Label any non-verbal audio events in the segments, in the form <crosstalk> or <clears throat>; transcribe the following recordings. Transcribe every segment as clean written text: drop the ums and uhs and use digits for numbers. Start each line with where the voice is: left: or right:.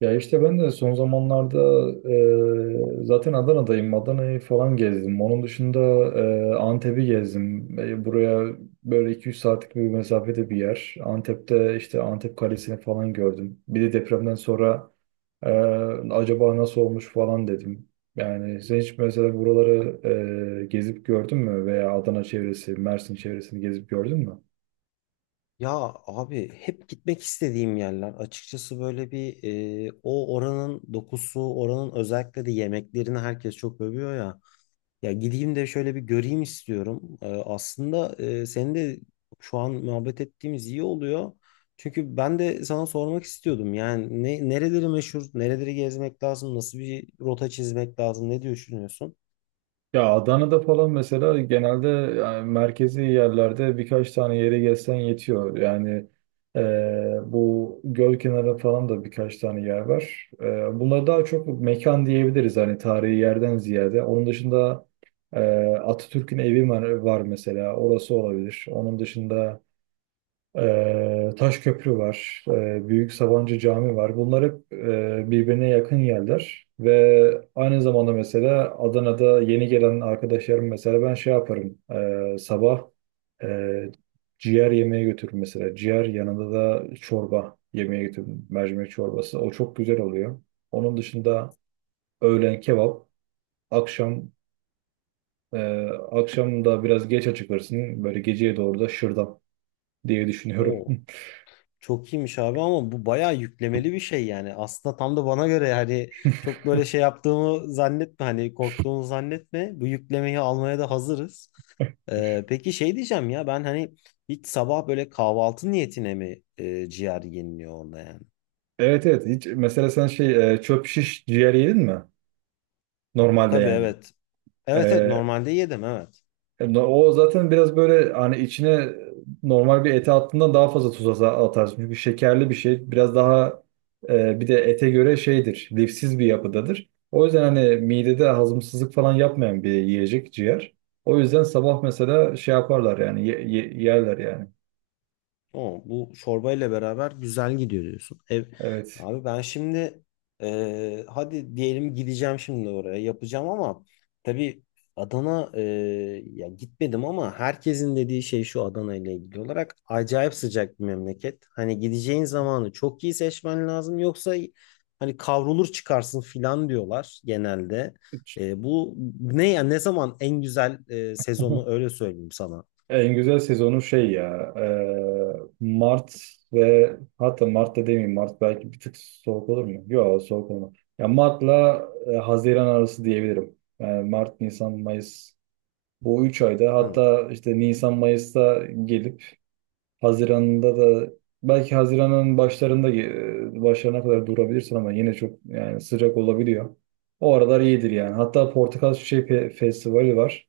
right: Ya işte ben de son zamanlarda zaten Adana'dayım. Adana'yı falan gezdim. Onun dışında Antep'i gezdim. Buraya böyle iki üç saatlik bir mesafede bir yer. Antep'te işte Antep Kalesi'ni falan gördüm. Bir de depremden sonra e, acaba nasıl olmuş falan dedim. Yani sen hiç mesela buraları gezip gördün mü? Veya Adana çevresi, Mersin çevresini gezip gördün mü?
left: Ya abi hep gitmek istediğim yerler. Açıkçası böyle bir o oranın dokusu, oranın özellikle de yemeklerini herkes çok övüyor ya. Ya gideyim de şöyle bir göreyim istiyorum. Aslında senin de şu an muhabbet ettiğimiz iyi oluyor. Çünkü ben de sana sormak istiyordum. Yani nereleri meşhur, nereleri gezmek lazım, nasıl bir rota çizmek lazım, ne düşünüyorsun?
right: Ya Adana'da falan mesela genelde yani merkezi yerlerde birkaç tane yere gezsen yetiyor. Yani bu göl kenarı falan da birkaç tane yer var. Bunlar daha çok mekan diyebiliriz hani tarihi yerden ziyade. Onun dışında e, Atatürk'ün evi var, var mesela orası olabilir. Onun dışında Taş Köprü var, Büyük Sabancı Cami var. Bunlar hep birbirine yakın yerler ve aynı zamanda mesela Adana'da yeni gelen arkadaşlarım mesela ben şey yaparım sabah ee, ciğer yemeğe götürürüm, mesela ciğer yanında da çorba yemeğe götürürüm, mercimek çorbası, o çok güzel oluyor. Onun dışında öğlen kebap, akşam ee, akşam da biraz geç açılırsın, böyle geceye doğru da şırdan diye düşünüyorum.
left: Oo.
right: <laughs>
left: Çok iyiymiş abi ama bu bayağı yüklemeli bir şey yani. Aslında tam da bana göre yani çok böyle şey yaptığımı zannetme, hani korktuğumu zannetme. Bu yüklemeyi almaya da hazırız. Peki şey diyeceğim ya, ben hani hiç sabah böyle kahvaltı niyetine mi ciğer yeniliyor orada yani?
right: Evet, evet, hiç mesela sen şey, çöp şiş ciğer yedin mi? Normalde
left: Tabii
right: yani.
left: evet.
right: E,
left: Evet, evet, normalde yedim, evet.
right: o zaten biraz böyle hani içine normal bir ete attığından daha fazla tuz atarsın. Çünkü şekerli bir şey biraz daha, bir de ete göre şeydir, lifsiz bir yapıdadır. O yüzden hani midede hazımsızlık falan yapmayan bir yiyecek ciğer. O yüzden sabah mesela şey yaparlar yani yerler yani.
left: O bu çorbayla beraber güzel gidiyor diyorsun.
right: Evet.
left: Abi ben şimdi hadi diyelim gideceğim şimdi oraya yapacağım ama tabii Adana ya gitmedim ama herkesin dediği şey şu: Adana ile ilgili olarak acayip sıcak bir memleket. Hani gideceğin zamanı çok iyi seçmen lazım, yoksa hani kavrulur çıkarsın filan diyorlar genelde. E, bu ne zaman en güzel sezonu, öyle söyleyeyim sana.
right: En güzel sezonu şey ya, Mart, ve hatta Mart'ta demeyeyim, Mart belki bir tık soğuk olur mu? Yok, soğuk olmaz. Ya Mart'la Haziran arası diyebilirim. Yani Mart, Nisan, Mayıs, bu 3 ayda,
left: Hı.
right: hatta işte Nisan, Mayıs'ta gelip Haziran'da da, belki Haziran'ın başlarında başlarına kadar durabilirsin ama yine çok yani sıcak olabiliyor. O aralar iyidir yani. Hatta Portakal Çiçeği Festivali var.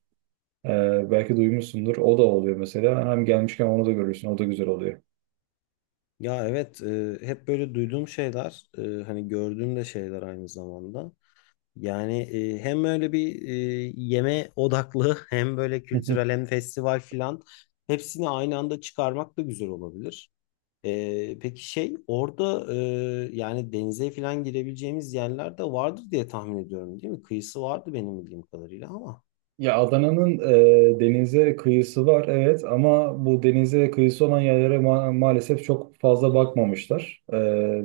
right: Belki duymuşsundur. O da oluyor mesela. Hem gelmişken onu da görürsün. O da güzel oluyor.
left: Ya evet, hep böyle duyduğum şeyler, hani gördüğüm de şeyler aynı zamanda. Yani hem öyle bir yeme odaklı <laughs> hem böyle kültürel
right: <laughs>
left: hem festival filan, hepsini aynı anda çıkarmak da güzel olabilir. Peki şey, orada yani denize filan girebileceğimiz yerler de vardır diye tahmin ediyorum, değil mi? Kıyısı vardı benim bildiğim kadarıyla ama,
right: Ya Adana'nın denize kıyısı var evet, ama bu denize kıyısı olan yerlere maalesef çok fazla bakmamışlar. E,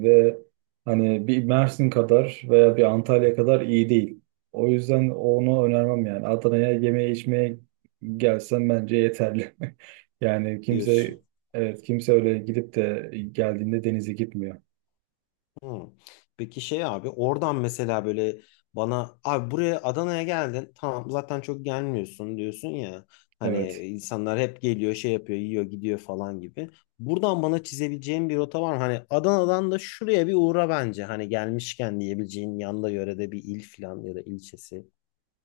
right: ve hani bir Mersin kadar veya bir Antalya kadar iyi değil. O yüzden onu önermem yani. Adana'ya yemeğe, içmeye gelsen bence yeterli. <laughs> Yani
left: diyorsun.
right: kimse, evet, kimse öyle gidip de geldiğinde denize gitmiyor.
left: Hmm. Peki şey abi, oradan mesela böyle bana, abi buraya Adana'ya geldin tamam, zaten çok gelmiyorsun diyorsun ya, hani
right: Evet.
left: insanlar hep geliyor, şey yapıyor, yiyor, gidiyor falan gibi. Buradan bana çizebileceğim bir rota var mı? Hani Adana'dan da şuraya bir uğra bence, hani gelmişken diyebileceğin yanda yörede bir il falan ya da ilçesi.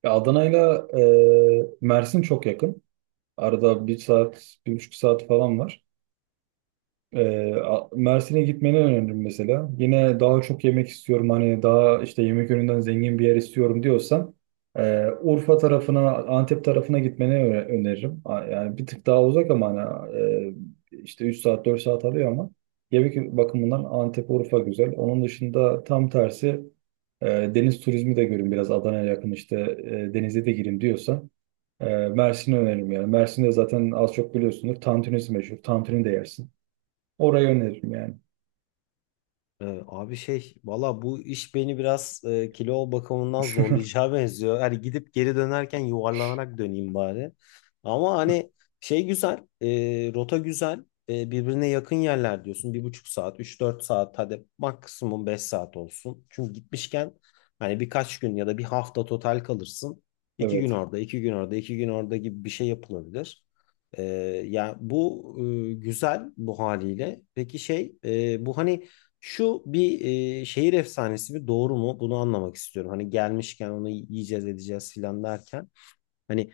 right: Ya Adana'yla Mersin çok yakın. Arada bir saat, bir buçuk saat falan var. Mersin'e gitmeni öneririm mesela. Yine daha çok yemek istiyorum, hani daha işte yemek yönünden zengin bir yer istiyorum diyorsan, Urfa tarafına, Antep tarafına gitmeni öneririm. Yani bir tık daha uzak ama hani, işte 3 saat 4 saat alıyor, ama yemek bakımından Antep, Urfa güzel. Onun dışında tam tersi, e, deniz turizmi de görün biraz, Adana'ya yakın işte, denize de girin diyorsa, Mersin'i öneririm yani. Mersin'de zaten az çok biliyorsunuz. Tantunisi meşhur. Tantuni de yersin. Orayı öneririm yani.
left: Abi şey valla bu iş beni biraz kilo bakımından zorlayacağı <laughs> benziyor. Hani gidip geri dönerken yuvarlanarak döneyim bari. Ama hani şey güzel, rota güzel, birbirine yakın yerler diyorsun. Bir buçuk saat, üç dört saat, hadi maksimum 5 saat olsun. Çünkü gitmişken hani birkaç gün ya da bir hafta total kalırsın. İki gün
right: Evet.
left: orada, 2 gün orada, 2 gün orada gibi bir şey yapılabilir. Ee, ya bu güzel bu haliyle. Peki şey, bu hani şu bir şehir efsanesi mi doğru mu, bunu anlamak istiyorum. Hani gelmişken onu yiyeceğiz edeceğiz filan derken. Hani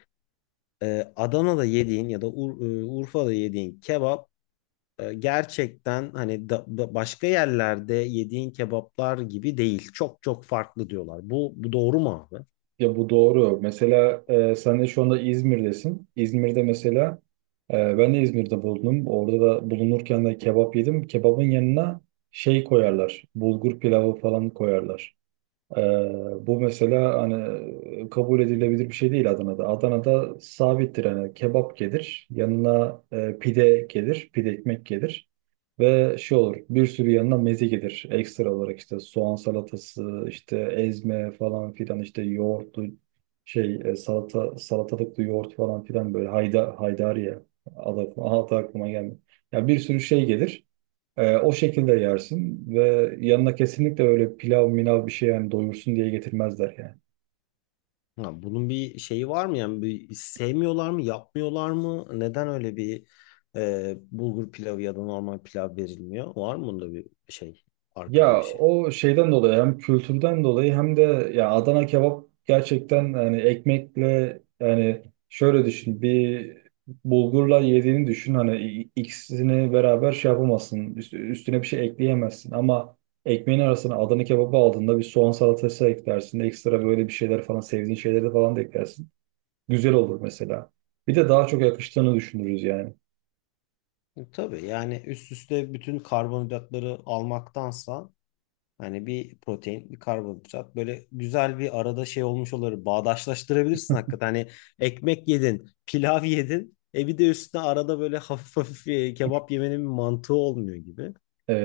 left: Adana'da yediğin ya da Urfa'da yediğin kebap gerçekten hani başka yerlerde yediğin kebaplar gibi değil. Çok çok farklı diyorlar. Bu doğru mu abi?
right: Ya bu doğru. Mesela sen de şu anda İzmir'desin. İzmir'de mesela ben de İzmir'de bulundum. Orada da bulunurken de kebap yedim. Kebabın yanına şey koyarlar, bulgur pilavı falan koyarlar. Ee, bu mesela hani kabul edilebilir bir şey değil Adana'da. Adana'da sabittir hani, kebap gelir, yanına pide gelir, pide ekmek gelir ve şey olur, bir sürü yanına meze gelir. Ekstra olarak işte soğan salatası, işte ezme falan filan, işte yoğurtlu şey, salata, salatalıklı yoğurt falan filan, böyle hayda, haydari ya, adı aklıma gelmiyor. Ya bir sürü şey gelir. O şekilde yersin ve yanına kesinlikle öyle pilav minav bir şey, yani doyursun diye getirmezler yani.
left: Ya bunun bir şeyi var mı yani, bir sevmiyorlar mı, yapmıyorlar mı, neden öyle bir bulgur pilavı ya da normal pilav verilmiyor, var mı bunda bir şey, arkada bir
right: Ya
left: şey?
right: o şeyden dolayı, hem kültürden dolayı hem de ya, Adana kebap gerçekten hani ekmekle yani, şöyle düşün bir, bulgurla yediğini düşün, hani ikisini beraber şey yapamazsın, üstüne bir şey ekleyemezsin, ama ekmeğin arasına Adana kebabı aldığında bir soğan salatası eklersin, ekstra böyle bir şeyler falan, sevdiğin şeyleri falan da eklersin. Güzel olur mesela. Bir de daha çok yakıştığını düşünürüz yani.
left: Tabii yani üst üste bütün karbonhidratları almaktansa hani bir protein, bir karbonhidrat böyle güzel bir arada şey olmuş olur. Bağdaşlaştırabilirsin hakikaten. Hani ekmek yedin, pilav <laughs> yedin. E bir de üstüne arada böyle hafif hafif kebap yemenin bir mantığı olmuyor gibi.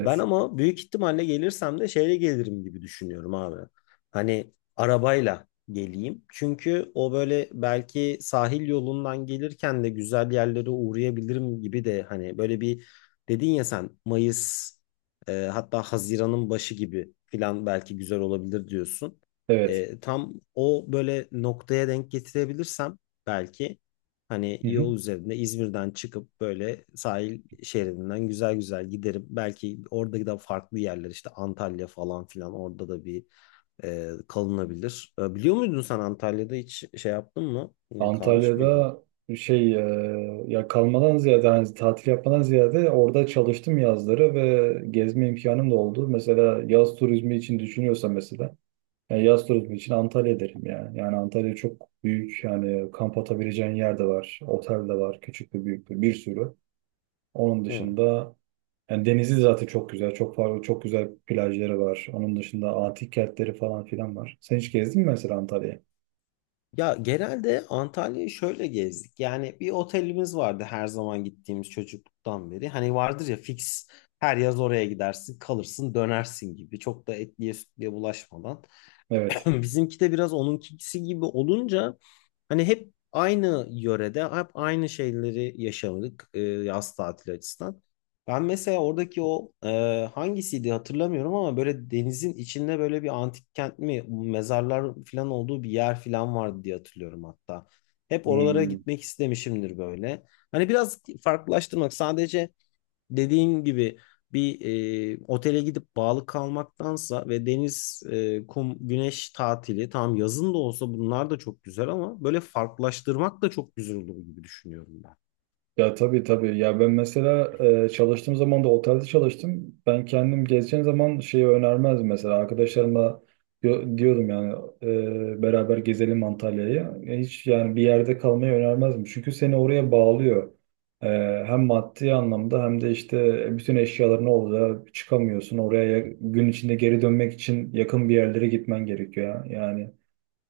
left: Ben ama büyük ihtimalle gelirsem de şeyle gelirim gibi düşünüyorum abi. Hani arabayla geleyim. Çünkü o böyle belki sahil yolundan gelirken de güzel yerlere uğrayabilirim gibi de, hani böyle bir dedin ya sen Mayıs, hatta Haziran'ın başı gibi filan belki güzel olabilir diyorsun.
right: Evet.
left: Tam o böyle noktaya denk getirebilirsem belki hani
right: Hı hı.
left: yol üzerinde İzmir'den çıkıp böyle sahil şeridinden güzel güzel giderim. Belki orada da farklı yerler, işte Antalya falan filan, orada da bir kalınabilir. Biliyor muydun, sen Antalya'da hiç şey yaptın mı? E, kalmış mıydın?
right: Antalya'da şey, ya kalmadan ziyade hani tatil yapmadan ziyade orada çalıştım yazları, ve gezme imkanım da oldu. Mesela yaz turizmi için düşünüyorsa mesela, yani yaz turizmi için Antalya derim yani. Yani Antalya çok büyük yani, kamp atabileceğin yer de var, otel de var, küçük de büyük de bir sürü. Onun
left: Hı.
right: dışında, yani denizi zaten çok güzel. Çok farklı, çok güzel plajları var. Onun dışında antik kentleri falan filan var. Sen hiç gezdin mi mesela Antalya'ya?
left: Ya genelde Antalya'yı şöyle gezdik. Yani bir otelimiz vardı her zaman gittiğimiz, çocukluktan beri. Hani vardır ya fix, her yaz oraya gidersin, kalırsın, dönersin gibi. Çok da etliye sütlüye bulaşmadan. <clears throat>
right: Evet.
left: Bizimki de biraz onunkisi gibi olunca hani hep aynı yörede hep aynı şeyleri yaşadık yaz tatili açısından. Ben mesela oradaki o hangisiydi hatırlamıyorum ama böyle denizin içinde böyle bir antik kent mi, mezarlar falan olduğu bir yer falan vardı diye hatırlıyorum hatta. Hep oralara
right: Hmm.
left: gitmek istemişimdir böyle. Hani biraz farklılaştırmak, sadece dediğin gibi bir otele gidip bağlı kalmaktansa. Ve deniz, kum, güneş tatili, tamam yazın da olsa bunlar da çok güzel ama böyle farklılaştırmak da çok güzel olur gibi düşünüyorum ben.
right: Ya tabii, tabii. Ya ben mesela çalıştığım zaman da otelde çalıştım. Ben kendim gezeceğim zaman şeyi önermezdim mesela. Arkadaşlarıma diyordum yani, beraber gezelim Antalya'yı. E, hiç yani bir yerde kalmayı önermezdim. Çünkü seni oraya bağlıyor. E, hem maddi anlamda hem de işte bütün eşyaların olacağı çıkamıyorsun. Oraya gün içinde geri dönmek için yakın bir yerlere gitmen gerekiyor ya. Yani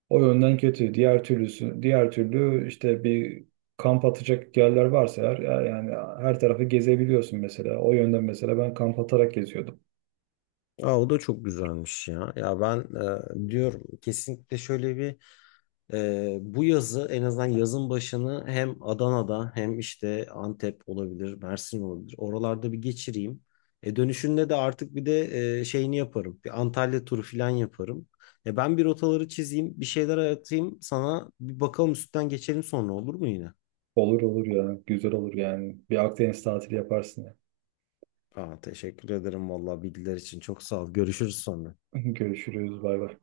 right: o yönden kötü. Diğer türlü işte bir kamp atacak yerler varsa eğer, yani her tarafı gezebiliyorsun mesela. O yönden mesela ben kamp atarak geziyordum.
left: Aa, o da çok güzelmiş ya. Ya ben diyorum kesinlikle şöyle bir bu yazı, en azından yazın başını, hem Adana'da hem işte Antep olabilir, Mersin olabilir, oralarda bir geçireyim. Dönüşünde de artık bir de şeyini yaparım, bir Antalya turu falan yaparım. Ben bir rotaları çizeyim, bir şeyler atayım sana. Bir bakalım, üstten geçelim sonra, olur mu yine?
right: Olur olur ya. Güzel olur yani. Bir Akdeniz tatili yaparsın ya.
left: Aa, teşekkür ederim vallahi bilgiler için. Çok sağ ol. Görüşürüz sonra.
right: <laughs> Görüşürüz. Bay bay.